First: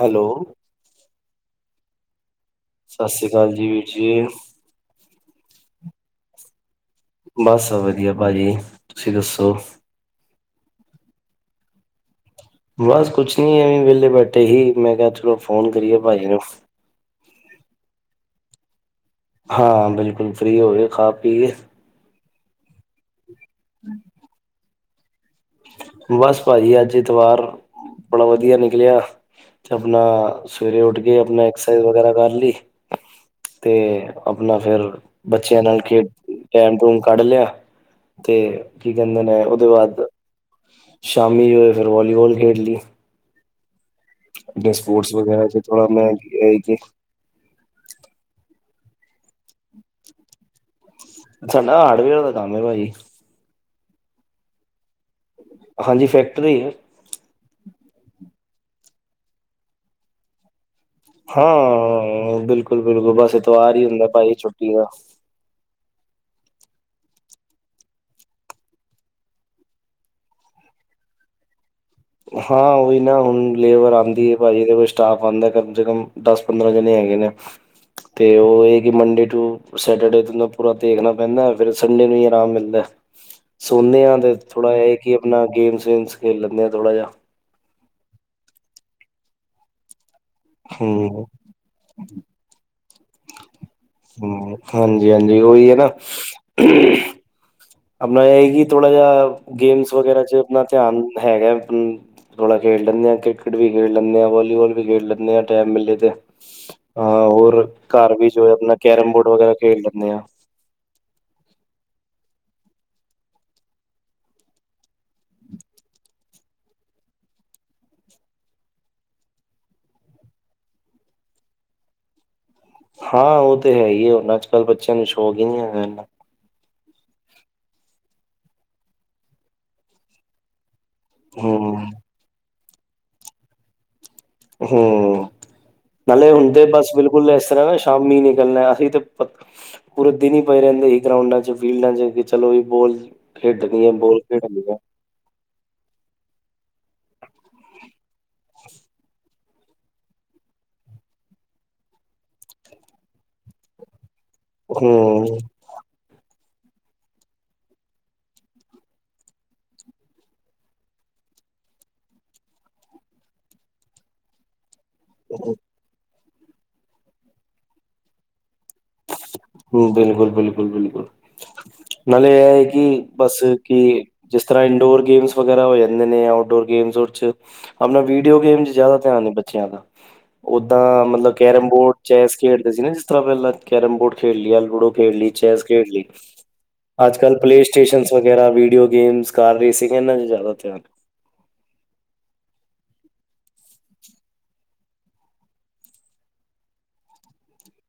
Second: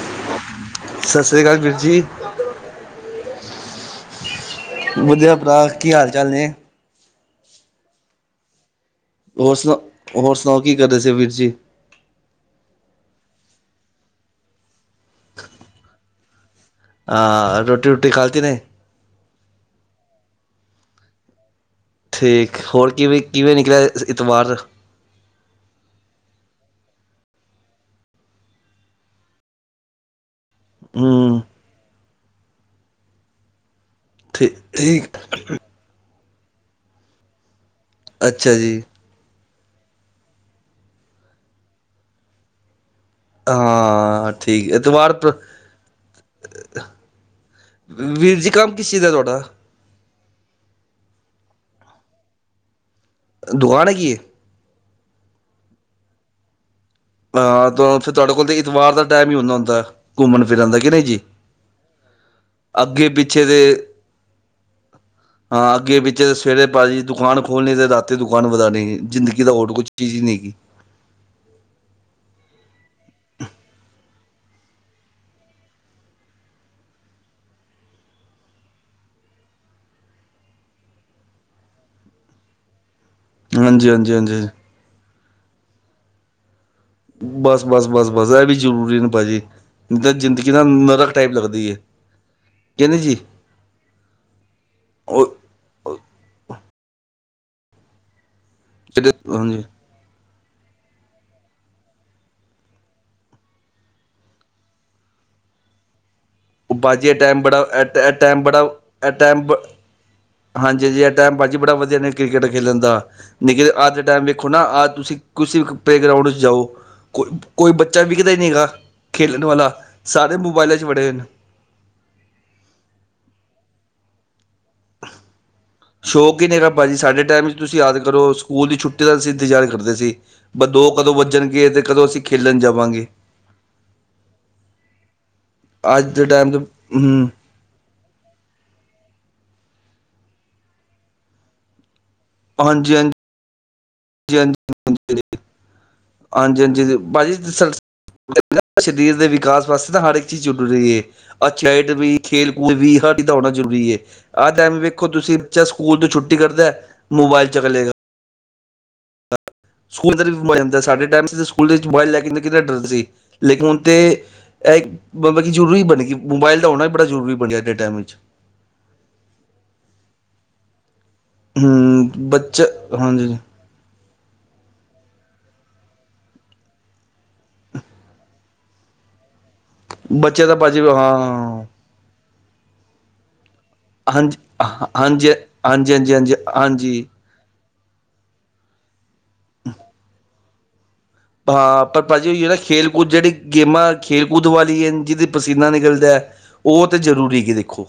Hello ਸਤਿ ਸ੍ਰੀ ਅਕਾਲ ਵੀਰ ਜੀ ਸਤਿ ਸ੍ਰੀ ਅਕਾਲ ਜੀ ਵੀਰ ਜੀ ਵਧੀਆ ਭਰਾ ਕੀ ਹਾਲ ਚਾਲ ਨੇ ਬਸ ਵਧੀਆ ਭਾਜੀ ਤੁਸੀਂ ਦੱਸੋ ਹੋਰ ਸੁਣਾ ਹੋਰ ਸੁਣਾਓ ਕੀ ਕਰਦੇ ਸੀ ਵੀਰ ਜੀ ਬਸ ਕੁਛ ਨੀ ਐਵੇਂ ਵਿਹਲੇ ਬੈਠੇ ਹੀ ਮੈਂ ਕਿਹਾ ਚਲੋ ਫੋਨ ਕਰੀਏ ਭਾਜੀ ਨੂੰ ਹਾਂ ਰੋਟੀ ਰੂਟੀ ਖਲਤੀ ਨੇ ਹਾਂ ਬਿਲਕੁਲ ਫ੍ਰਰੀ ਹੋਵੇ ਖਾ ਪੀਏ ਠੀਕ ਹੋਰ ਕਿਵੇਂ ਕਿਵੇਂ ਨਿਕਲਿਆ ਐਤਵਾਰ ਬਸ ਭਾਜੀ ਅੱਜ ਇਤਵਾਰ ਬੜਾ ਵਧੀਆ ਨਿਕਲਿਆ ਤੇ ਆਪਣਾ ਸਵੇਰੇ ਉੱਠ ਕੇ ਹਮ ਆਪਣਾ ਐਕਸਰਸਾਈਜ਼ ਵਗੈਰਾ ਕਰ ਲਈ ਤੇ ਠੀ ਆਪਣਾ ਫੇਿਰ ਠੀਕ ਬੱਚਿਆਂ ਨਾਲ ਖੇਡ ਟੈਮ ਟੂਮ ਕੱਢ ਲਿਆ ਤੇ ਅੱਛਾ ਜੀ ਜਾਂਦੇ ਨੇ, ਉਹਦੇ ਬਾਅਦ ਸ਼ਾਮੀ ਹੋਏ, ਫਿਰ ਵਾਲੀਬਾਲ ਖੇਡ ਲਈ। ਆ ਸਪੋਰਟਸ, ਵਗੈਰਾ ਚ ਥੋੜਾ ਮਿਹਨਤ ਤੇ, ਹੈ ਏ ਵੀਰ ਜੀ ਕੰਮ, ਕਿਸ ਚੀਜ਼ ਹੈ ਤੁਹਾਡਾ? ਸਾਡਾ ਹਾਰਡਵੇਅਰ ਦਾ ਕੰਮ ਹੈ ਭਾਜੀ। ਦੁਕਾਨ ਹੈ, ਕੀ ਏ? ਹਾਂਜੀ, ਫੈਕਟਰੀ ਏ। ਹਾਂ ਫਿਰ ਤੁਹਾਡੇ ਕੋਲ ਤੇ, ਐਤਵਾਰ ਦਾ ਟਾਈਮ ਹੀ, ਹੁੰਦਾ ਹੁੰਦਾ ਘੁੰਮਣ ਫਿਰਨ ਦਾ ਕਿ ਨਹੀਂ ਜੀ ਹਾਂ ਅੱਗੇ ਬਿਲਕੁਲ-ਬਿਲਕੁਲ ਬਸ ਪਿੱਛੇ ਦੇ ਐਤਵਾਰ, ਹੀ ਹੁੰਦਾ ਭਾਾਈ ਛੁੱਟੀ ਦਾ। ਹਾਂ ਅੱਗੇ ਪਿੱਛੇ ਸਵੇਰੇ ਭਾਜੀ ਜ ਦੁਕਾਨ ਖੋਲਣੀ, ਤੇ ਰਾਤੀ, ਦੁਕਾਨ ਵਧਾਉਣੀ, ਜ਼ਿੰਦਗੀ ਦਾ ਹੋਰ ਕੁਛ ਚੀਜ਼ ਹੀ ਨਹੀਂ, ਹੈਗੀ ਹਾਂ ਉਹੀ ਨਾ, ਹੁਣ ਲੇਬਰ ਆਉਂਦੀ ਹੈ ਭਾ, ਜੀ ਇਹਦੇ ਕੋ ਸਟਾਫ ਆਉਂਦਾ ਹੈ। ਕਮ ਸੇ ਕਮ ਪੰਦਰਾਂ, ਜਣੇ ਹੈਗੇ ਨੇ ਤੇ ਉਹ ਇਹ ਕਿ ਮੰਡੇ, ਟੂ ਸੈਂਟਰਡੇ ਤ ਪੂਰਾ ਦੇਖਣਾ ਪੈਂਦਾ, ਫਿਰ ਸੰਡੇ ਨੂੰ ਹੀ ਆਰਾਮ ਮਿਲਦਾ। ਹਾਂਜੀ ਸੁਣਣੇ ਹਾਂਜੀ ਹਾਂ ਤੇ ਹਾਂਜੀ ਥੋੜ੍ਹਾ ਜਿਹਾ, ਕਿ ਆਪਣਾ ਗੇਮਸ ਸੇ ਮਜ, ਖੇਡ ਲੈਂਦੇ ਹਾਂ ਥੋੜ੍ਹਾ ਜਿਹਾ। ਬਸ ਬਸ ਬਸ ਬਸ, ਇਹ ਵੀ ਜਰੂਰੀ ਨੇ ਭਾਜੀ, ਹੁਣ ਤੇ ਜ਼ਿੰਦਗੀ ਜਿਦਾ ਨਰਕ, ਹੂੰ ਟਾਈਪ ਲੱਗਦੀ ਹੈ ਕਹਿੰਦੇ ਜੀ। ਹੂ ਹਾਂਜੀ ਉਹ ਹਾਂਜੀ ਉਹੀ ਹੈ ਨਾ ਆਪਣਾ ਇਹ ਕਿ, ਥੋੜਾ ਜਿਹਾ ਹਾਂਜੀ ਗੇਮਸ ਵਗੈਰਾ ਚ ਆਪਣਾ ਧਿਆਨ ਹੈਗਾ, ਥੋੜਾ ਖੇਡ ਲੈਂਦੇ ਹਾਂ, ਕ੍ਰਿਕਟ ਵੀ ਖੇਡ ਲੈਂਦੇ ਹਾਂ, ਵਾਲੋੀਬਾਲ ਵੀ ਖੇਡ ਲੈਂਦੇ ਹਾਂ, ਟਾਈਮ ਮਲੇ ਤੇ ਉਹ ਭਾਜੀ ਹਾਂ ਇਹ ਟਾਈਮ ਬੜਾ ਹੋਰ ਇਹ ਘਰ ਵਿੱਚ ਟਾਈਮ ਬੜਾ ਆਪਣਾ ਕੈਰਮ ਇਹ ਬੋਰਡ, ਟਾਈਮ ਵਗੈਰਾ ਖੇਡ ਲੈਂਦੇ ਹਾਂ ਹਾਂਜੀ ਹਾਂਜੀ ਇਹ ਟਾਈਮ, ਭਾਅ ਜੀ ਬੜਾ ਵਧੀਆ ਨੇ, ਕ੍ਰਿਕਟ ਖੇਲਣ ਦਾ। ਦੇਖਿਏ ਅੱਜ ਦਾ ਟਾਈਮ ਵੇਖੋ ਨਾ, ਆ ਤੁਸੀਂ ਪਲੇਗਰਾਊਂਡ ਵਿੱਚ, ਜਾਓ ਕੋਈ ਕੋਈ ਬੱਚਾ ਵਿਖਦਾ ਨਹੀਂ ਹੈਗਾ, ਖੇਡਣ ਵਾਲਾ, ਸਾਰੇ ਮੋਬਾਇਲਾਂ 'ਚ ਵੜੇ ਹੋਏ ਨੇ ਹਾਂ, ਉਹ ਤਾਂ ਹੈ ਹੀ, ਹੁਣ ਅੱਜ ਕੱਲ੍ਹ ਬੱਚਿਆਂ ਨੂੰ ਸ਼ੌਕ, ਹੀ ਨਹੀਂ ਹੈਗਾ? ਸ਼ੌਕ ਹੀ ਨਹੀਂ ਹੈਗਾ ਭਾਅ ਜੀ, ਸਾਡੇ ਟਾਈਮ 'ਚ ਤੁਸੀਂ ਯਾਦ ਕਰੋ, ਸਕੂਲ ਦੀ ਛੁੱਟੀ ਦਾ ਅਸੀਂ ਇੰਤਜ਼ਾਰ ਕਰਦੇ ਸੀ। ਬੰਦੂਕ ਕਦੋਂ ਵੱਜਣਗੇ ਗੇ, ਹੂੰ ਕਦੋਂ ਅਸੀਂ ਖੇਲਣ ਜਾਵਾਂਗੇ। ਹੂ ਅੱਜ ਦੇ ਨਾਲੇ ਟਾਈਮ ਤੇ ਹੁੰਦੇ, ਬਸ ਹੂੰ ਬਿਲਕੁਲ ਇਸ ਕਹਿਦਾ ਸ਼ਾਮੀ ਨਿਕਲਣਾ, ਅਸੀਂ ਤੇ ਪੂਰੇ ਦਿਨ ਹੀ ਪਏ ਰਹਿੰਦੇ ਸੀ। ਗਰਾਉਂਡਾਂ ਚ ਫੀਲਡਾਂ ਚ ਚਲੋ ਵੀ, ਬੋਲ ਖੇਡਣੀ ਹੈ ਬੋਲ ਜੀ ਖੇਡਣੀ ਹਾਂਜੀ ਹਜੀ [inaudible] [unintelligible] ਹਾਂਜੀ--ਹਾਂਜੀ ਭਾਅ ਜੀੀ ਸਰੀਰ ਦੇ, ਵਿਕਾਸ ਵਾਸਤੇ ਤਾਂ, ਹਰ ਇੱਕ ਚੀਜ਼ ਜਰੂਰੀ ਏ ਅੱਛਾ ਏਡ ਵੀ, ਖੇਲ ਕੂਦ ਵੀ ਹਰ ਚੀਜ਼ ਦਾ ਹੋਣਾ, ਜ਼ਰੂਰੀ ਏ ਆਹ ਟਾਈਮ ਵੇਖੋ, ਤੁਸੀਂ ਬੱਚਾ ਸਕੂਲ ਤੋਂ ਛੁੱਟੀ ਕਰਦਾ, ਮੋਬਾਇਲ ਚ ਚਲੇਗਾ। ਸਕੂਲ ਵਿੱਚ ਮੋਬਾਇਲ ਲੈ ਜਾਂਦਾ, ਸਾਡੇ ਟਾਈਮ ਸਕੂਲ ਵਿੱਚ, ਮੋਬਾਈਲ ਲੈ ਕੇ ਕਿੰਨਾ ਡਰ ਸੀ। ਲੇਕਿਨ ਹੁਣ ਤੇ ਮਤਲਬ ਕਿ ਜ਼ਰੂਰੀ ਬਣ ਗਏ, ਮੋਬਾਇਲ ਦਾ ਹੋਣਾ ਵੀ ਬੜਾ ਜ਼ਰੂਰੀ, ਬਣ ਗਿਆ ਅੱਜ ਦੇ ਟਾਈਮ ਵਿੱਚ ਹਮ ਬਿਲਕੁਲ ਬਿਲਕੁਲ ਬਿਲਕੁਲ ਹੂੰ ਨਾਲੇ ਇਹ ਬੱਚਾ ਹੈ ਕਿ ਹਾਂਜੀ ਬਸ [inaudible] ਕਿ ਜਿਸ ਤਰ੍ਹਾਂ ਇੰਡੋਰ ਗੇਮਸ ਵਗੈਰਾ ਹੋ ਜਾਂਦੇ ਨੇ ਆਊਟਡੋਰ ਗੇਮਸ ' [unintelligible] ਆਪਣਾ ਵੀਡੀਓ ਗੇਮ ਚ, ਜਿਆਦਾ ਧਿਆਨ ਏ ਬੱਚਿਆਂ ਦਾ, ਬੱਚੇ ਤਾਂ ਭਾਜੀ ਓਦਾਂ ਮਤਲਬ ਹਾਂ ਕੈਰਮ ਬੋਰਡ, ਚੈਸ ਖੇਡਦੇ ਸੀ। ਨਾ, ਜਿਸ ਤਰ੍ਹਾਂ ਪਹਿਲਾਂ ਕੈਰਮ ਬੋਰਡ ਖੇਡ, ਹਾਂਜੀ ਲਿਆ ਲੂਡੋ, ਹਾਂਜੀ ਖੇਡ ਹਾਂਜੀ ਲਈ ਚੈਸ, ਖੇਡ ਹਾਂਜੀ ਲਈ ਹਾਂਜੀ ਹਾਂਜੀ ਅੱਜ ਕੱਲ ਪਲੇ ਸਟੇਸ਼ਨਸ ਵਗੈਰਾ, ਵੀਡੀਓ ਗੇਮਸ, ਕਾਰ ਰੇਸਿੰਗ, ਇਹਨਾਂ 'ਚ ਜ਼ਿਆਦਾ ਧਿਆਨ ਹਾਂ ਪਰ ਭਾਜੀ, ਹੋਈਏ ਨਾ ਖੇਲ ਕੂਦ, ਜਿਹੜੀ ਗੇਮਾਂ ਖੇਲ ਕੂਦ ਵਾਲੀਆਂ ਹੈ, ਜਿਹਦੇ ਪਸੀਨਾ ਨਿਕਲਦਾ ਉਹ ਤਾਂ, ਜ਼ਰੂਰੀ ਕਿ ਦੇਖੋ?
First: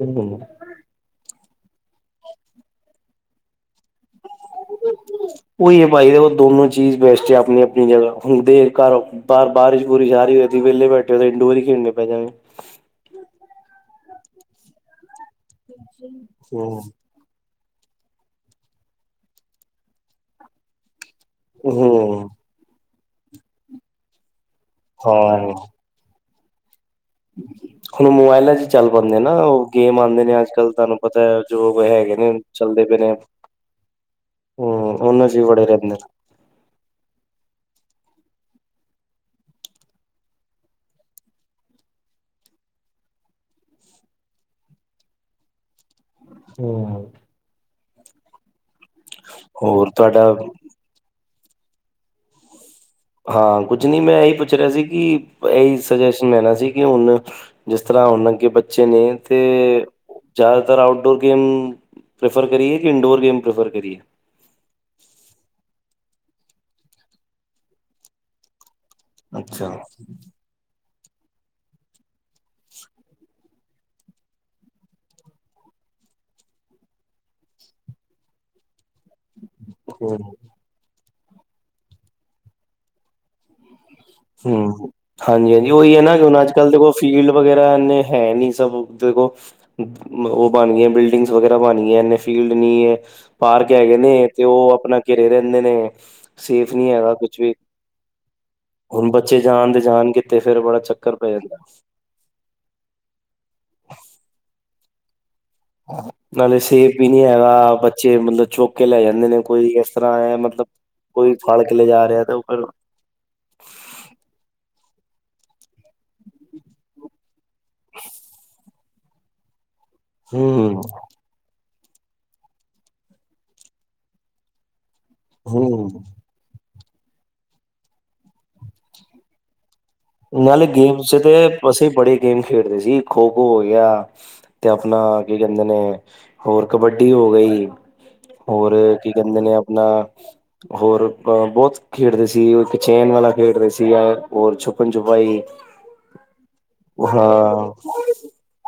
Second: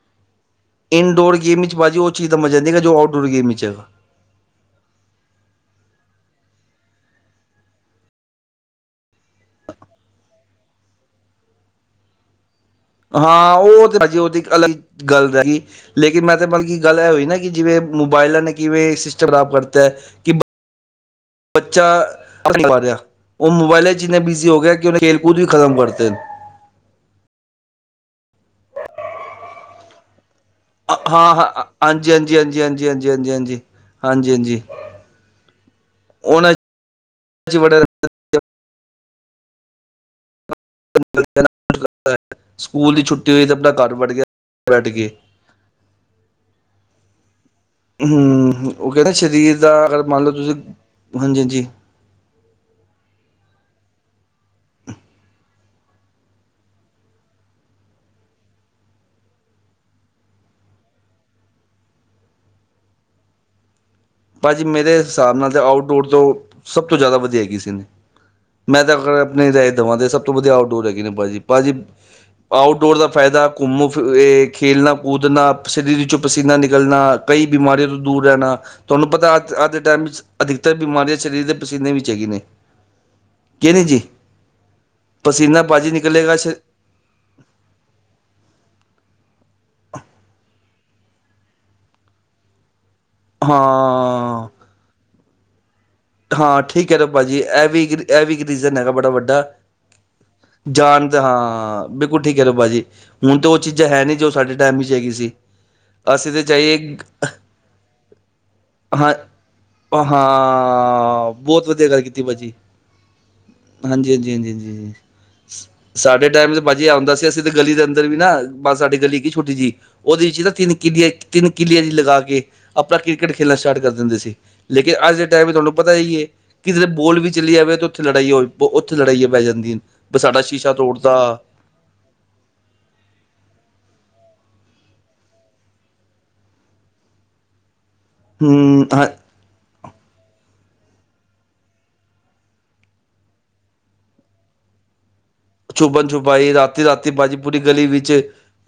ਬਿਲਿਲਕੁਲ [inaudible] [inaudible] ਇਨਡੋਰ ਗੇਮ, ਚ ਭਾਜੀ ਜੀ ਉਹ ਚੀਜ਼, ਦਾ ਮਜਾ ਨਈ ਹੈ, ਜੋ ਆਊਟਡੋਰ ਗੇਮ 'ਚਗਾ ਉਹੀ ਹੈ ਭਾਜੀ, ਉਹ ਦੋਨੋ ਚੀਜ਼ ਬੈਸਟ ਆਪਣੀ ਆਪਣੀ ਜਗ੍ਹਾ ਹੁੰਦੇ ਘਰ ਬਾਹਰ ਬਾਰਿਸ਼ ਬੁਰਿਸ਼ ਆ ਰਹੀ ਹੋ ਸੀ ਵਿਹਲੇ ਬੈਠੇ ਹੋ ਤਾਂ ਇੰਡੋਰ ਹੀ ਖੇਡਣੇ ਪੈ ਜਾਣਗੇ। ਹਾਂ ਉਹ ਤੇ ਹਾਜੀ ਉਹ ਤੇ ਇੱਕ ਅਲੱਗ ਗੱਲ ਰਹਿ ਲੇਕਿਨ ਮੈਂ ਤਾਂ ਮਤਲਬ ਕੀ ਹੂੰ ਗੱਲ ਇਹ ਹੋਈ ਨਾ। ਕਿ ਜਿਵੇਂ ਮੋਬਾਇਲਾਂ ਨੇ ਕਿਵੇਂ ਸਿਸਟਮ ਖਰਾਬ ਕਰਤਾ ਕਿ ਬੱਚਾ ਹੂੰ [inaudible] ਉਹ ਮੋਬਾਇਲ ਚ ਇੰਨੇ ਬਿਜੀ ਹੋ ਗਏ। ਖੇਲ ਕੂਦ ਵੀ ਹਾਂ ਖਤਮ ਕਰਦੇ ਹੁਣ ਮੋਬਾਇਲਾਂ ਚ ਚੱਲ ਪਾਉਂਦੇ ਆ ਨਾ ਉਹ ਗੇਮ ਆਉਂਦੇ ਨੇ ਅੱਜ ਕੱਲ। ਤੁਹਾਨੂੰ ਪਤਾ ਹਾਂ ਹੈ ਹਾਂ ਜੋਬ ਹਾਂਜੀ ਹੈਗੇ ਨੇ ਹਾਂਜੀ ਹਾਂਜੀ ਚੱਲਦੇ ਹਾਂਜੀ ਪਏ ਨੇ ਹਾਂਜੀ ਹਮ ਹਾਂਜੀ ਹਾਂਜੀ ਹਾਂਜੀ ਹਾਂਜੀ ਉਹਨਾਂ ਚ ਵੜੇ ਰਹਿੰਦੇ। ਵੜੇ ਸਕੂਲ ਦੀ ਛੁੱਟੀ ਹੋਈ ਤੇ ਆਪਣਾ ਘਰ ਬੈਠ ਗਿਆ ਬੈਠ ਕੇ। ਹਮ ਹਮ ਉਹ ਕਹਿੰਦੇ ਸਰੀਰ ਦਾ ਹੋਰ ਅਗਰ ਮੰਨ ਤੁਹਾਡਾ ਲਓ ਤੁਸੀਂ ਹਾਂਜੀ ਹਾਂਜੀ। ਹਾਂ ਕੁੱਝ ਨਹੀਂ ਮੈਂ ਇਹੀ ਪੁੱਛ ਰਿਹਾ ਸੀ ਕਿ ਇਹੀ ਸਜੈਸ਼ਨ ਲੈਣਾ ਸੀ ਕਿ ਹੁਣ। ਜਿਸ ਤਰ੍ਹਾਂ ਹੁਣ ਅੱਗੇ ਬੱਚੇ ਨੇ ਤੇ। ਜ਼ਿਆਦਾਤਰ ਆਊਟਡੋਰ ਗੇਮ ਪ੍ਰੈਫਰ ਕਰੀਏ ਕਿ ਇੰਡੋਰ ਗੇਮ ਪ੍ਰੈਫਰ ਕਰੀਏ। ਭਾਜੀ ਮੇਰੇ ਹਿਸਾਬ ਨਾਲ ਤੇ ਆਊਟਡੋਰ ਤੋਂ ਸਭ ਤੋਂ ਜ਼ਿਆਦਾ ਵਧੀਆ ਹੈਗੀ ਸੀ ਮੈਂ ਤਾਂ ਅਗਰ ਆਪਣੇ ਰਾ ਅੱਛਾ ਦੇਵਾਂ ਤੇ ਸਭ ਤੋਂ ਵਧੀਆ ਆਊਟਡੋਰ ਹੈਗੇ ਨੇ ਭਾਜੀੀ ਭਾਜੀੀ ਆਊਟਡੋਰ ਦਾ ਫਾਇਦਾ ਘੁੰਮੋ ਫਿਰ ਇਹ ਖੇਡਣਾ ਕੂਦਣਾ ਸਿਰੀ ਵਿੱਚੋਂ ਪਸੀਨਾ ਨਿਕਲਣਾ। ਕਈ ਬਿਮਾਰੀਆਂ ਤੋਂ ਦੂਰ ਰਹਿਣਾ ਤੁਹਾਨੂੰ ਪਤਾ ਅੱਜ ਅੱਜ ਦੇ ਟਾਈਮ ਵਿੱਚ ਅਧਿਕ। ਤਰ ਬਿਮਾਰੀਆਂ ਸਰੀਰ ਦੇ ਪਸੀਨੇ ਵਿੱਚ ਚ ਹੈਗੀ ਨੇ ਕੀ ਨਹੀਂ ਜੀ। ਹਮ ਹਾਂਜੀ, ਪਸੀਨਾ ਹਾਂਜੀ ਭਾਜੀ ਉਹੀ ਹੈ ਨਾ, ਨਿਕਲੇਗਾ ਹੁਣ ਸ਼ ਅੱਜ ਕੱਲ੍ਹ ਦੇਖੋ। ਫੀਲਡ ਵਗੈਰਾ ਇਹਨੇ ਹੈ ਨੀ ਸਭ ਦੇਖੋ। ਉਹ ਬਣ ਗਈਆਂ ਬਿਲਡਿੰਗਸ ਵਗੈਰਾ ਬਣ ਗਈਆਂ ਨੇ ਫੀਲਡ ਨਹੀ ਹੈ। ਪਾਰਕ ਹੈਗੇ ਨੇ ਤੇ ਹਾਂ ਉਹ ਆਪਣਾ ਘਿਰੇ ਰਹਿੰਦੇ ਨੇ। ਹਾਂ ਸੇਫ ਨੀ ਠੀਕ ਹੈ ਤਾਂ ਹੈਗਾ ਭਾਈ ਜੀ ਕੁਛ ਇਹ ਵੀ ਇਹ ਵੀ ਇੱਕ ਰੀਜ਼ਨ ਹੈਗਾ ਬੜਾ ਹੁਣ ਬੱਚੇ ਵੱਡਾ ਜਾਣ ਤੇ ਜਾਣ ਕਿਤੇ ਫੇਰ ਬੜਾ ਜਾਣ ਚੱਕਰ ਦਾ ਪੈ ਜਾਂਦਾ। ਹਾਂ। ਬਿਲਕੁਲ ਠੀਕ ਹੈ ਨਾ ਭਾਜੀ ਹੁਣ ਤਾਂ ਉਹ ਚੀਜ਼ਾਂ ਹੈ ਨੀ ਜੋ ਸਾਡੇ ਟਾਈਮ ਵਿੱਚ ਹੈਗੀ ਸੀ ਅਸੀਂ। ਤਾਂ ਨਾਲੇ ਜਾਈਏ ਸੇਫ ਵੀ ਨੀ ਹੈਗਾ ਬੱਚੇ ਮਤਲਬ ਚੁੱਕ ਕੇ ਲੈ ਹਾਂ ਜਾਂਦੇ ਨੇ ਕੋਈ ਇਸ ਤਰ੍ਹਾਂ ਹੈ ਮਤਲਬ। ਹਾਂ ਕੋਈ ਫੜ ਬਹੁਤ ਕੇ ਲੈ ਵਧੀਆ ਗੱਲ ਜਾ ਕੀਤੀ ਰਿਹਾ ਤੇ ਉਹ ਭਾਜੀ ਫਿਰ ਹਾਂਜੀ ਹਾਂਜੀ ਹਾਂਜੀ ਹਾਂਜੀ। ਸਾਡੇ ਟਾਈਮ ਤੇ ਭਾਜੀ ਆਉਂਦਾ ਸੀ ਅਸੀਂ ਤੇ ਗਲੀ ਦੇ ਅੰਦਰ ਵੀ ਨਾ ਬਸ ਸਾਡੀ ਗਲੀ ਕੀ ਛੁੱਟੀ ਜਿਹੀ। ਉਹਦੇ ਵਿੱਚ ਨਾ ਕਿਨ ਕਿੰਨੀਆਂ। ਤਿੰਨ ਕਿੰਨੀਆਂ ਜਹੀਆਂ ਲਗਾ ਕੇ ਆਪਣਾ ਕ੍ਰਿਕਟ ਖੇਡਣਾ ਸਟਾਰਟ ਕਰ ਦਿੰਦੇ ਸੀ ਲੇਕਿਨ ਅੱਜ ਦੇ ਟਾਈਮ ਤੁਹਾਨੂੰ ਪਤਾ ਹੂੰ-ਹੂੰ। ਹੀ ਹੈ ਕਿ ਜ ਬੋਲ ਵੀ ਚਲੀ ਜਾਵੇ ਉੱਥੇ ਲੜਾਈ ਹੋ ਉੱਥੇ ਲੜਾਈਆਂ ਪੈ ਜਾਂਦੀਆਂ। ਬ ਸਾਡਾ ਨਾਲੇ ਸ਼ੀਸ਼ਾ ਗੇਮਜ਼ ਤੋੜਤਾ ਤੇ ਅਸੀਂ ਬੜੇ ਗੇਮ ਖੇਡਦੇ ਸੀ ਖੋ ਖੋ ਹੋ ਗਿਆ। ਤੇ ਆਪਣਾ ਕੀ ਕਹਿੰਦੇ ਨੇ ਹੋਰ ਕਬੱਡੀ ਹੋ ਗਈ। ਹੋਰ ਹਮ ਹਾਂ ਕੀ ਕਹਿੰਦੇ ਨੇ ਆਪਣਾ। ਹੋਰ ਅ ਬਹੁਤ ਖੇਡਦੇ ਸੀ ਇੱਕ ਚੈਨ ਵਾਲਾ ਖੇਡਦੇ ਸੀ ਜਾਂ ਹੋਰ ਛੁੱਪ ਛੁਪਣ ਛੁਪਾਈ। ਛੁਪਣ ਛੁਪਾਈ ਰਾਤੀ ਰਾਤੀ ਬਾਜੀ ਹਾਂ। ਪੂਰੀ ਹੂੰ। ਗਲੀ ਵਿੱਚ।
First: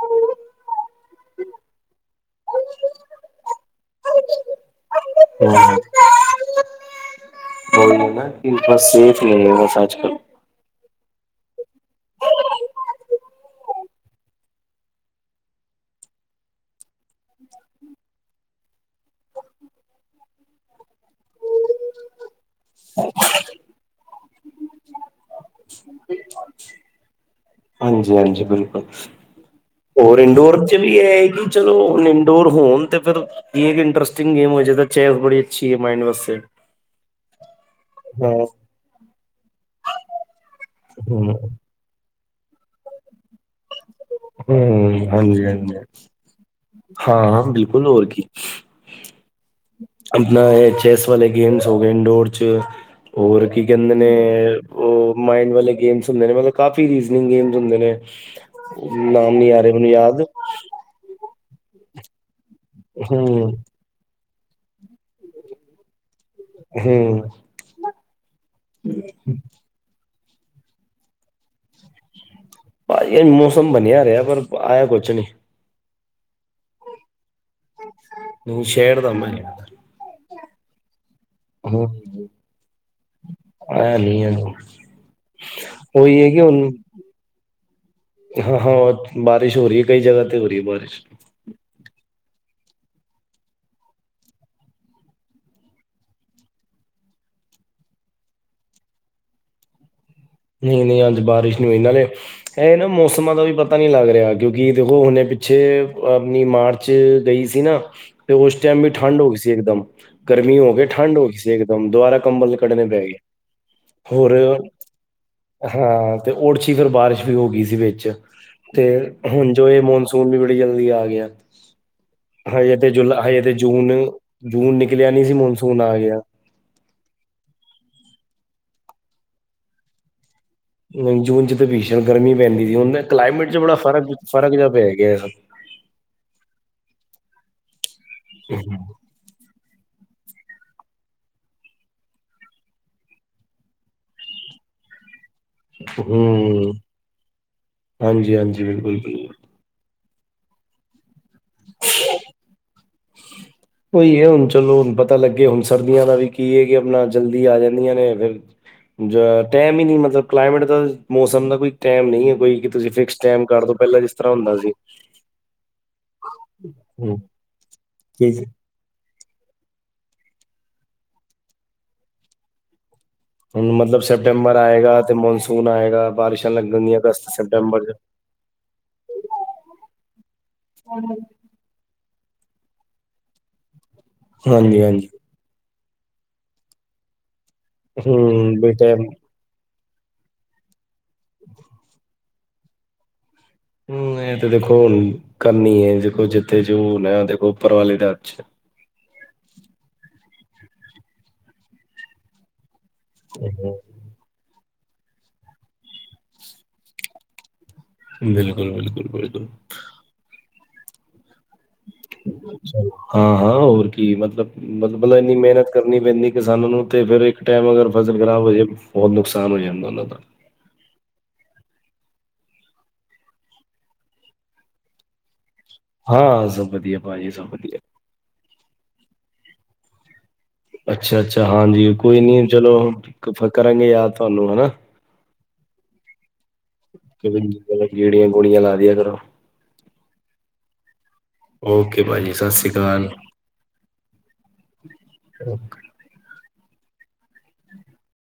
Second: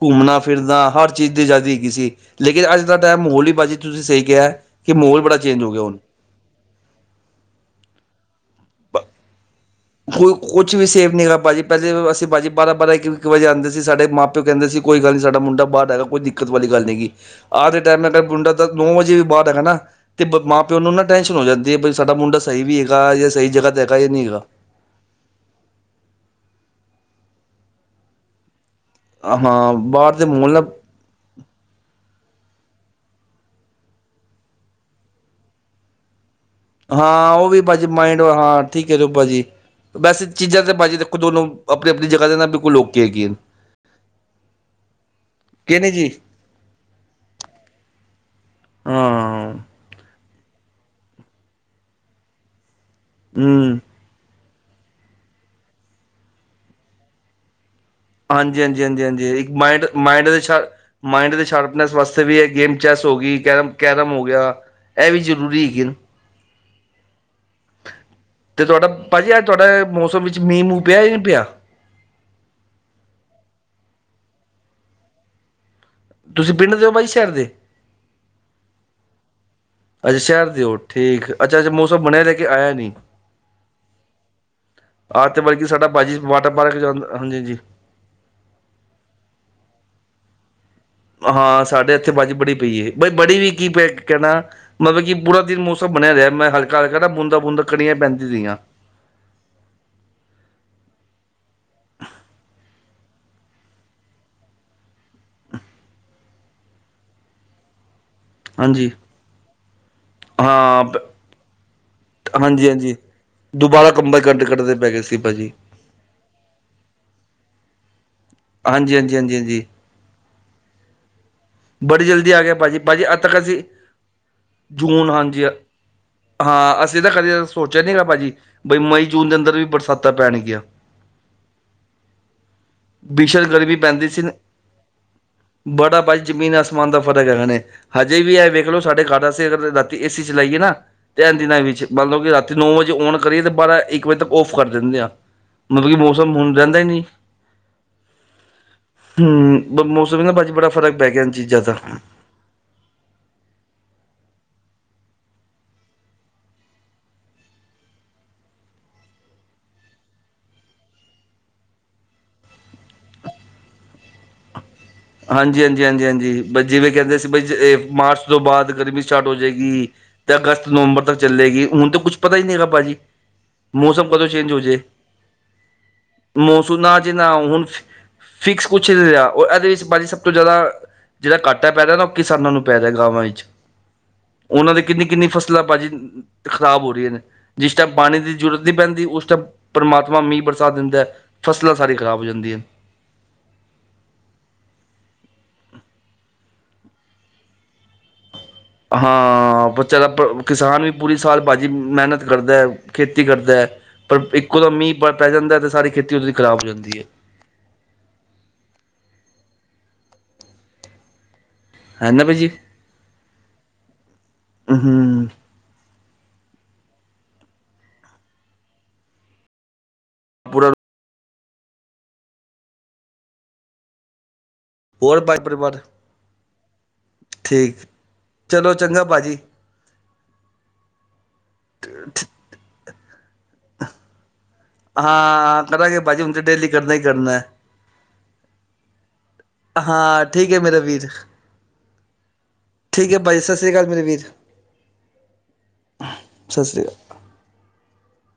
ਘੁੰਮਣਾ ਫਿਰਨਾ ਹਰ ਚੀਜ਼ ਦੀ ਆਜਾਦੀ ਹੈਗੀ ਸੀ। ਲੇਕਿਨ ਅੱਜ ਦਾ ਟਾਈਮ ਮਾਹੌਲ ਹੀ ਭਾਜ਼ੀ ਤੁਸੀਂ ਸਹੀ ਕਿਹਾ ਕਿ ਮਾਹੌਲ ਬੜਾ ਚੇਂਜ ਹੋ ਗਿਆ ਹੁਣ। ਬੋਲਦੇ ਨਾ ਇਨਥੜ ਸੇਫ ਲ [inaudible] ਬਸ ਆਜ ਕੱਲ ਕੋਈ ਕੁਛ ਵੀ ਸੇਫ ਨਹੀਂ ਹੈਗਾ ਭਾਜੀ ਪਹਿਲੇ ਅਸੀਂ ਭਾਜੀ ਬਾਰਾਂ ਬਾਰਾਂ ਇੱਕ ਇੱਕ ਵਜੇ ਆਉਂਦੇ ਸੀ ਸਾਡੇ ਮਾਪ। ਕਹਿੰਦੇ ਸੀ ਕੋਈ ਗੱਲ ਨਹੀਂ ਸਾਡਾ ਮੁੰਡਾ ਬਾਹਰ ਹੈਗਾ ਕੋਈ ਦਿੱਕਤ ਵਾਲੀ ਗੱਲ ਨਹੀ ਹੈਗੀ। ਆਦੇ ਟਾਈਮ ਅਰ ਗੁੰਡਾ ਤਾਂ ਨੌ ਵਜੇ ਵੀ ਬਾਹਰ ਹੈ ਹਨਾ। ਤੇ ਮਾਂ ਪਿਓ ਨੂੰ ਨਾ ਟੈਸ਼ਨ ਹੋ ਜਾਂਦੀ ਹੈ ਬ ਸਾਡਾ ਮੁੰਡਾ ਸਹੀ ਵੀ ਹੈਗਾ ਜਾਂ ਸਹੀ ਜਗ੍ਹਾ ਤੇ ਹੈਗਾ ਜਾਂ ਨਹੀਂ ਹੈਗਾ। ਹਾਂਜੀ, ਹਾਂਜੀ, ਹਾਂ ਜੀ ਬਿਲਕੁਲ ਹਾਂ ਬਾਹਰ ਹੋਰ ਦੇ ਮਾਹੌਲ ਇੰਡੋਰ ਨਾਲ ਚ। ਵੀ ਇਹ ਹੈ ਕਿ ਚਲੋ ਇੰਡੋਰ ਹੋਣ ਤੇ ਫਿਰ। ਇਹ ਇੱਕ ਇੰਟਰਰੇਸਟਿੰਗ ਗੇਮ ਹੋ ਜੇ ਚੈਸ ਬੜੀ ਅੱਛੀ ਹੈ ਮਾਈਡ ਵਾਸਤੇ। ਹਾਂ, ਉਹ ਵੀ ਭਾਜੀ ਮਾਈਂਡ ਹਾਂ ਠੀਕ ਐ ਭਾਜੀ ਵੈਸੇ ਚੀਜ਼ਾਂ ਤੇ ਭਾਜੀ ਦੇਖੋ ਹੂੰ ਦੋਨੋ ਆਪਣੀ ਆਪਣੀ ਜਗ੍ਹਾ ਦੇ ਨਾਲ ਬਿਲਕੁਲ ਓਕੇ ਐ ਗੇਮ। ਹੂੰ, ਹਾਂਜੀ ਹਾਂਜੀ। ਕਿ ਨਹੀਂ ਜੀ ਹਾਂ ਬਿਲਕੁਲ ਹੋਰ ਕੀ। ਹਾਂ ਆਪਣਾ ਇਹ ਚੈਸ ਵਾਲੇ ਗੇਮਸ ਹੋ ਗਏ ਇੰਡੋਰ ਚ ਹੋਰ ਕੀ ਹੂੰ ਕਹਿੰਦੇ। ਨਹੀਂ ਉਹ ਮਾਇੰਡ ਵਾਲੇ ਗੇਮਸ ਹੁੰਦੇ ਨੇ ਮਤਲਬ ਕਾਫੀ ਰੀਜਨਿੰਗ ਗੇਮਸ ਹੁੰਦੇ ਨੇ। ਹਾਂਜੀ ਹਾਂਜੀ ਹਾਂਜੀ ਹਾਂਜੀ ਨਾਮ ਨੀ ਇੱਕ ਆ ਰਹੇ ਮਡ ਮੈਨੂੰ ਯਾਦ ਮਾਇਂਡ ਦੇ ਮਾਇਂਡ ਦੇ ਸ਼ਾਰਪਨੈਸ ਵਾਸਤੇ ਵੀ ਇਕ ਗੇਮ ਚੈਸ ਹੋ ਹੂੰ ਗਈ ਕਹਿ। ਕੈਰਮ ਹੋ ਗਿਆ ਇਹ ਵੀ ਜ਼ਰੂਰੀ ਹੈਗੀ। ਹੂੰ, ਤੇ ਤੁਹਾਡਾ ਭਾਜੀ ਅੱਜ ਤੁਹਾਡਾ ਮੌਸਮ ਵਿੱਚ ਮੀਂਹ ਮੂੰਹ ਪਿਆ ਨਹੀਂ ਪਿਆ। ਅੱਜਕਲ ਮੌਸਮ ਬਣਿਆ ਰਿਹਾ ਪਰ ਆਇਆ ਕੁਛ ਨਹੀਂ। ਤੁਸੀਂ ਪਿੰਡ ਦੇ ਹੋ ਬਾਈ ਸ਼ਹਿਰ ਦੇ। ਸ਼ਹਿਰ ਦਾ ਮੈਂ। ਅੱਛਾ, ਸ਼ਹਿਰ ਦੇ ਓ ਠੀਕ ਅੱਛਾ ਅੱਛਾ ਹੂੰ ਮੌਸਮ ਬਣਿਆ ਲੇਕਿਨ ਆਇਆ ਨੀ। ਆਇਆ ਨੀ ਆਹ, ਤੇ ਬਲਕਿ ਸਾਡਾ ਭਾਜੀ ਉਹੀ ਹੈ ਕਿ ਵਾਟਰ ਹੁਣ ਪਾਰਕ ਜਾਂਦਾ ਹਾਂਜੀ ਹਾਂਜੀ। ਹਾਂ ਹਾਂ, ਬਾਰਿਸ਼ ਹੋ ਰਹੀ ਆ ਕਈ ਜਗ੍ਹਾ ਤੇ ਹੋ ਰਹੀ ਆ ਬਾਰਿਸ਼। ਹਾਂ, ਸਾਡੇ ਇੱਥੇ ਵੱਜ ਬੜੀ ਪਈ ਐ ਬਈ ਬੜੀ ਵੀ ਕੀ ਪ ਕਹਿਣਾ। ਮਤਲਬ ਕਿ ਪੂਰਾ ਦਿਨ ਮੌਸਮ ਬਣਿਆ ਰਿਹਾ ਮੈਂ ਹਲਕਾ ਹਲਕਾ ਨਾ ਬੂੰਦਾ ਬੂੰਦਾ ਕੜੀਆਂ ਪੈਂਦੀ ਰਹੀਆਂ। ਨਹੀਂ ਨਹੀਂ, ਅੱਜ ਬਾਰਿਸ਼ ਨੀ ਹੋਈ ਨਾਲੇ। ਇਹ ਨਾ ਮੌਸਮਾਂ ਦਾ ਵੀ ਪਤਾ ਨਹੀਂ ਲੱਗ ਰਿਹਾ ਕਿਉਂਕਿ ਦੇਖੋ ਹੁਣੇ ਪਿੱਛੇ ਆਪਣੀ ਮਾਰਚ ਚ ਗਈ ਸੀ ਨਾ। ਤੇ ਉਸ ਟਾਈਮ ਵੀ ਹਾਂਜੀ ਠੰਢ ਹੋ ਗਈ ਸੀ ਇਕਦਮ ਗਰਮੀ ਹੋ ਕੇ ਹਾਂ ਠੰਢ ਹੋ ਗਈ ਸੀ ਇਕਦਮ ਦੁਬਾਰਾ ਕੰਬਲ ਹਾਂਜੀ ਕੱਢਣੇ ਹਾਂਜੀ ਪੈ ਗਏ। ਦੁਬਾਰਾ ਕੰਬਲ ਹੋਰ ਕੱਢ ਕੱਢਦੇ ਪੈ ਗਏ ਸੀ ਭਾਜੀ। ਹਾਂ ਤੇ ਉਛੀ ਫਿਰ ਬਾਰਿਸ਼ ਵੀ ਹੋ ਗਈ ਸੀ ਵਿੱਚ ਤੇ ਹਾਂਜੀ ਹਾਂਜੀ ਹਾਂਜੀ ਹੁਣ ਹਾਂਜੀ ਜੋ ਇਹ ਮੋਨ, ਸੂਨ ਵੀ ਬੜੀ ਜਲਦੀ ਆ ਗਿਆ। ਬੜੀ ਜਲਦੀ ਆ ਗਿਆ ਹਜੇ ਭਾਜੀ ਤੇ ਭਾਜੀ ਜੁਲਾ ਅੱਜ ਤੱਕ ਹਜੇ ਤੇ ਅਸੀਂ ਜੂਨ ਜੂਨ ਨਿਕਲਿਆ ਨੀ ਸੀ ਮੋਨਸੂਨ ਆ ਗਿਆ। ਹਾਂ, ਅਸੀਂ ਤਾਂ ਕਦੇ ਸੋਚਿਆ ਨੀ ਗਾ ਭਾਜੀ ਬਈ ਮਈ ਜੂਨ ਦੇ ਅੰਦਰ ਵੀ ਬਰਸਾਤਾਂ ਪੈਣਗੀਆਂ। ਨਹੀਂ, ਜੂਨ ਚ ਤਾਂ ਭੀਸ਼ਣ ਗਰਮੀ ਪੈਂਦੀ ਸੀ ਹੁਣ ਭੀਸ਼ਣ ਕਲਾਈਮੇਟ ਚ ਬੜਾ ਗਰਮੀ ਪੈਂਦੀ ਫਰਕ ਸੀ ਫ਼ਰਕ ਜਿਹਾ ਪੈ ਗਿਆ। ਬੜਾ ਭਾਜੀ ਜ਼ਮੀਨ ਆਸਮਾਨ ਦਾ ਫਰਕ ਹੈਗਾਣੇ ਹਜੇ ਵੀ ਇਹ ਵੇਖ ਲੋ ਸਾਡੇ [unintelligible] ਅਗਰ ਤੇ ਏਸੀ ਚਲਾਈਏ ਨਾ ਤੇ ਏਨ ਦਿਨਾ ਵਿੱਚ ਮਤਲਬ ਕਿ ਰਾਤੀ ਨੌ ਵਜੇ ਔਨ ਕਰੀਏ ਤੇ ਬਾ। ਰਾਂ ਇੱਕ ਵਜੇ ਤੱਕ ਔਫ ਕਰ ਦਿੰਦੇ ਆ ਮਤਲਬ ਕਿ ਮੌਸਮ ਹੁਣ ਹੂੰ, ਰਹਿੰਦਾ ਹੀ ਨੀ ਹਾਂਜੀ-ਹਾਂਜੀ, ਬਿਲਕੁਲ-ਬਿਲਕੁਲ। ਹੂੰ, ਬ ਮੌਸਮ ਨਾ ਬ ਬੜਾ ਫ਼ਰਕ ਪੈ ਗਿਆ ਇਨ ਚੀਜ਼ਾਂ ਦਾ। ਉਹੀ ਐ ਹੁਣ ਚਲੋ ਹੁਣ ਪਤਾ ਲੱਗੇ ਹੁਣ ਸਰਦੀਆਂ ਦਾ ਵੀ ਕੀ ਹੈ ਕਿ ਆਪਣਾ ਜਲਦੀ ਆ ਜਾਂਦੀਆਂ ਨੇ ਫਿਰ। ਟਾਈਮ ਹੀ ਨਹੀਂ ਮਤਲਬ ਕਲਾਈਮੇਟ ਦਾ ਮੌਸਮ ਦਾ ਕੋਈ ਟਾਈਮ ਨਹੀਂ ਹੈ ਕੋਈ ਕਿ ਤੁਸੀਂ ਫਿਕਸ ਟਾਈਮ ਕਰ ਦਿਉ ਪਹਿਲਾ, ਤਰ੍ਹਾਂ ਹੁੰਦਾ ਸੀ। ਹਾਂਜੀ ਹਾਂਜੀ, ਹਾਂਜੀ ਹਾਂਜੀ, ਬਸ ਜਿਵੇਂ ਕਹਿੰਦੇ ਹੂੰ, ਸੀ ਬ ਮਾਰਚ ਠੀਕ ਤੋਂ ਹੈ। ਬਾਅਦ ਗਰਮੀ ਸਟਾਰਟ ਹੋ ਜਾਏਗੀ ਤੇ ਅਗਸਤ ਨਵੰਬਰ ਤੱਕ ਚੱਲੇਗੀ ਹੁਣ ਤਾਂ ਕੁੱਛ ਪਤਾ ਹੀ ਨਹੀਂ ਹੈਗਾ ਭਾਜੀ। ਹੁਣ ਮਤਲਬ ਮੌਸਮ ਕਦੋਂ ਚੇਂਜ ਸੈਪਟੰਬਰ ਹੋ ਜੇ ਆਏਗਾ ਤੇ ਮੌਨਸੂਨ ਆਏਗਾ ਬਾਰਿਸ਼ਾਂ ਲੱਗਣ ਮੌਸੂਨਾ ਦੀਆਂ ਜੇ ਅਗਸਤ ਨਾ ਹੁਣ ਸੈਪਟੰਬਰ ਚ। ਫਿਕਸ ਕੁਛ ਰਿਹਾ ਇਹਦੇ ਵਿੱਚ ਬਾ ਸਭ ਤੋਂ ਜ਼ਿਆਦਾ ਜਿਹੜਾ ਘੱਟ ਪੈ ਰਿਹਾ ਨਾ ਉਹ ਕਿਸਾਨਾਂ ਨੂੰ ਪੈ ਰਿਹਾ ਗਵਾਂ ਵਿੱਚ ਉਹਨਾਂ ਦੀ ਕਿੰਨੀ ਹਾਂਜੀ-ਹਾਂਜੀ, ਕਿੰਨੀ ਫਸਲ ਮਤਲਬ ਭਾਜੀ ਖ਼ਰਾਬ ਹੋ ਰਹੀ ਨੇ ਜਿਸ ਟਾਈਮ ਪਾਣੀ ਦੀ ਹੂੰ ਜ਼ਰੂਰਤ ਬਈ ਨਹੀਂ ਪੈਂਦੀ ਉਸ ਟਾਈਮ ਪਰਮਾਤਮਾ ਮੀਂਹ ਬਰਸਾ ਦਿੰਦਾ ਫਸਲਾਂ ਸਾਰੀਆਂ ਖਰਾਬ ਹੋ ਜਾਂਦੀਆਂ ਹੂੰ, ਇਹ ਤੇ ਦੇਖੋ ਹੁਣ ਕਰਨੀ ਹੈ ਦੇਖੋ ਜਿੱਥੇ ਜੋ ਹੁਣ ਦੇਖੋ ਉੱਪਰ ਵਾਲੇ ਦਾ, ਹਾਂ, ਬੱਚਿਆਂ ਕਿਸਾਨ ਵੀ ਪੂਰੀ ਸਾਲ ਭਾਜੀ ਮਿਹਨਤ ਕਰਦਾ। ਖੇਤੀ ਕਰਦਾ ਪਰ ਇੱਕੋ ਦਮ ਮੀਂਹ ਪੈ ਜਾਂਦਾ ਤੇ ਸਾਰੀ ਖੇਤੀ ਉਦੋਂ ਦੀ ਖ਼ਰਾਬ ਹੋ ਜਾਂਦੀ ਐ। ਬਿਲਕਲ ਬਿਲਕੁਲ ਬਿਲਕੁਲ। ਹੈ ਨਾ ਭਾਜੀ ਹਾਂ ਹਾਂ, ਹੋਰ ਕੀ ਮਤਲਬਤਲਬ ਮਤਲਬ ਹੂੰ ਇੰਨੀ ਮਿਹਨਤ ਕਰਨੀ ਪੈਂਦੀ ਕਿਸਾਨਾਂ ਨੂੰ ਤੇ ਫੇਰ ਇੱਕ ਟਾਈਮ ਅਗਰ ਫਸਲ ਖ਼ਰਾਬ ਹੋ ਜਾਵੇ ਬਹੁਤ ਨੁਕਸਾਨ ਹੋ ਜਾਂਦਾ ਉਹਨਾਂ ਦਾ ਪੂਰਾ ਹੋਰ ਭਾਈ ਪਰਿਵਾਰ ਹਾਂ, ਸਭ ਵਧੀਆ ਭਾਜੀ ਸਭ ਵਧੀਆ। ਠੀਕ ਚਲੋ ਚੰਗਾ ਭਾਜੀ। ਅੱਛਾ ਅੱਛਾ, ਹਾਂਜੀ ਕੋਈ ਨੀ ਚਲੋ ਕਰਾਂਗੇ ਯਾਦ ਤੁਹਾਨੂੰ ਹਨਾ ਹਾਂ, ਮਤਲਬ ਕੇ ਬਾਜੀ ਹੁਣ ਤੇ ਡੇਲੀ ਕਰਨਾ ਹੀ ਕਰਨਾ [unintelligible] ਹੈ ਮਤਲਬ ਗੇੜੀਆਂ ਗੋੜੀਆਂ ਲਾ ਦੀਆਂ ਕਰੋ। ਹਾਂ, ਠੀਕ ਏ ਮੇਰੇ ਵੀਰ। ਓਕੇ ਭਾਜੀ ਸਾਸੀ ਠੀਕ ਏ ਪਾਜੀ, ਸਤਿ ਸ਼੍ਰੀ ਕਾਲ ਮੇਰੇ ਵੀਰ। ਸਸਰੀ ਕਾਲ।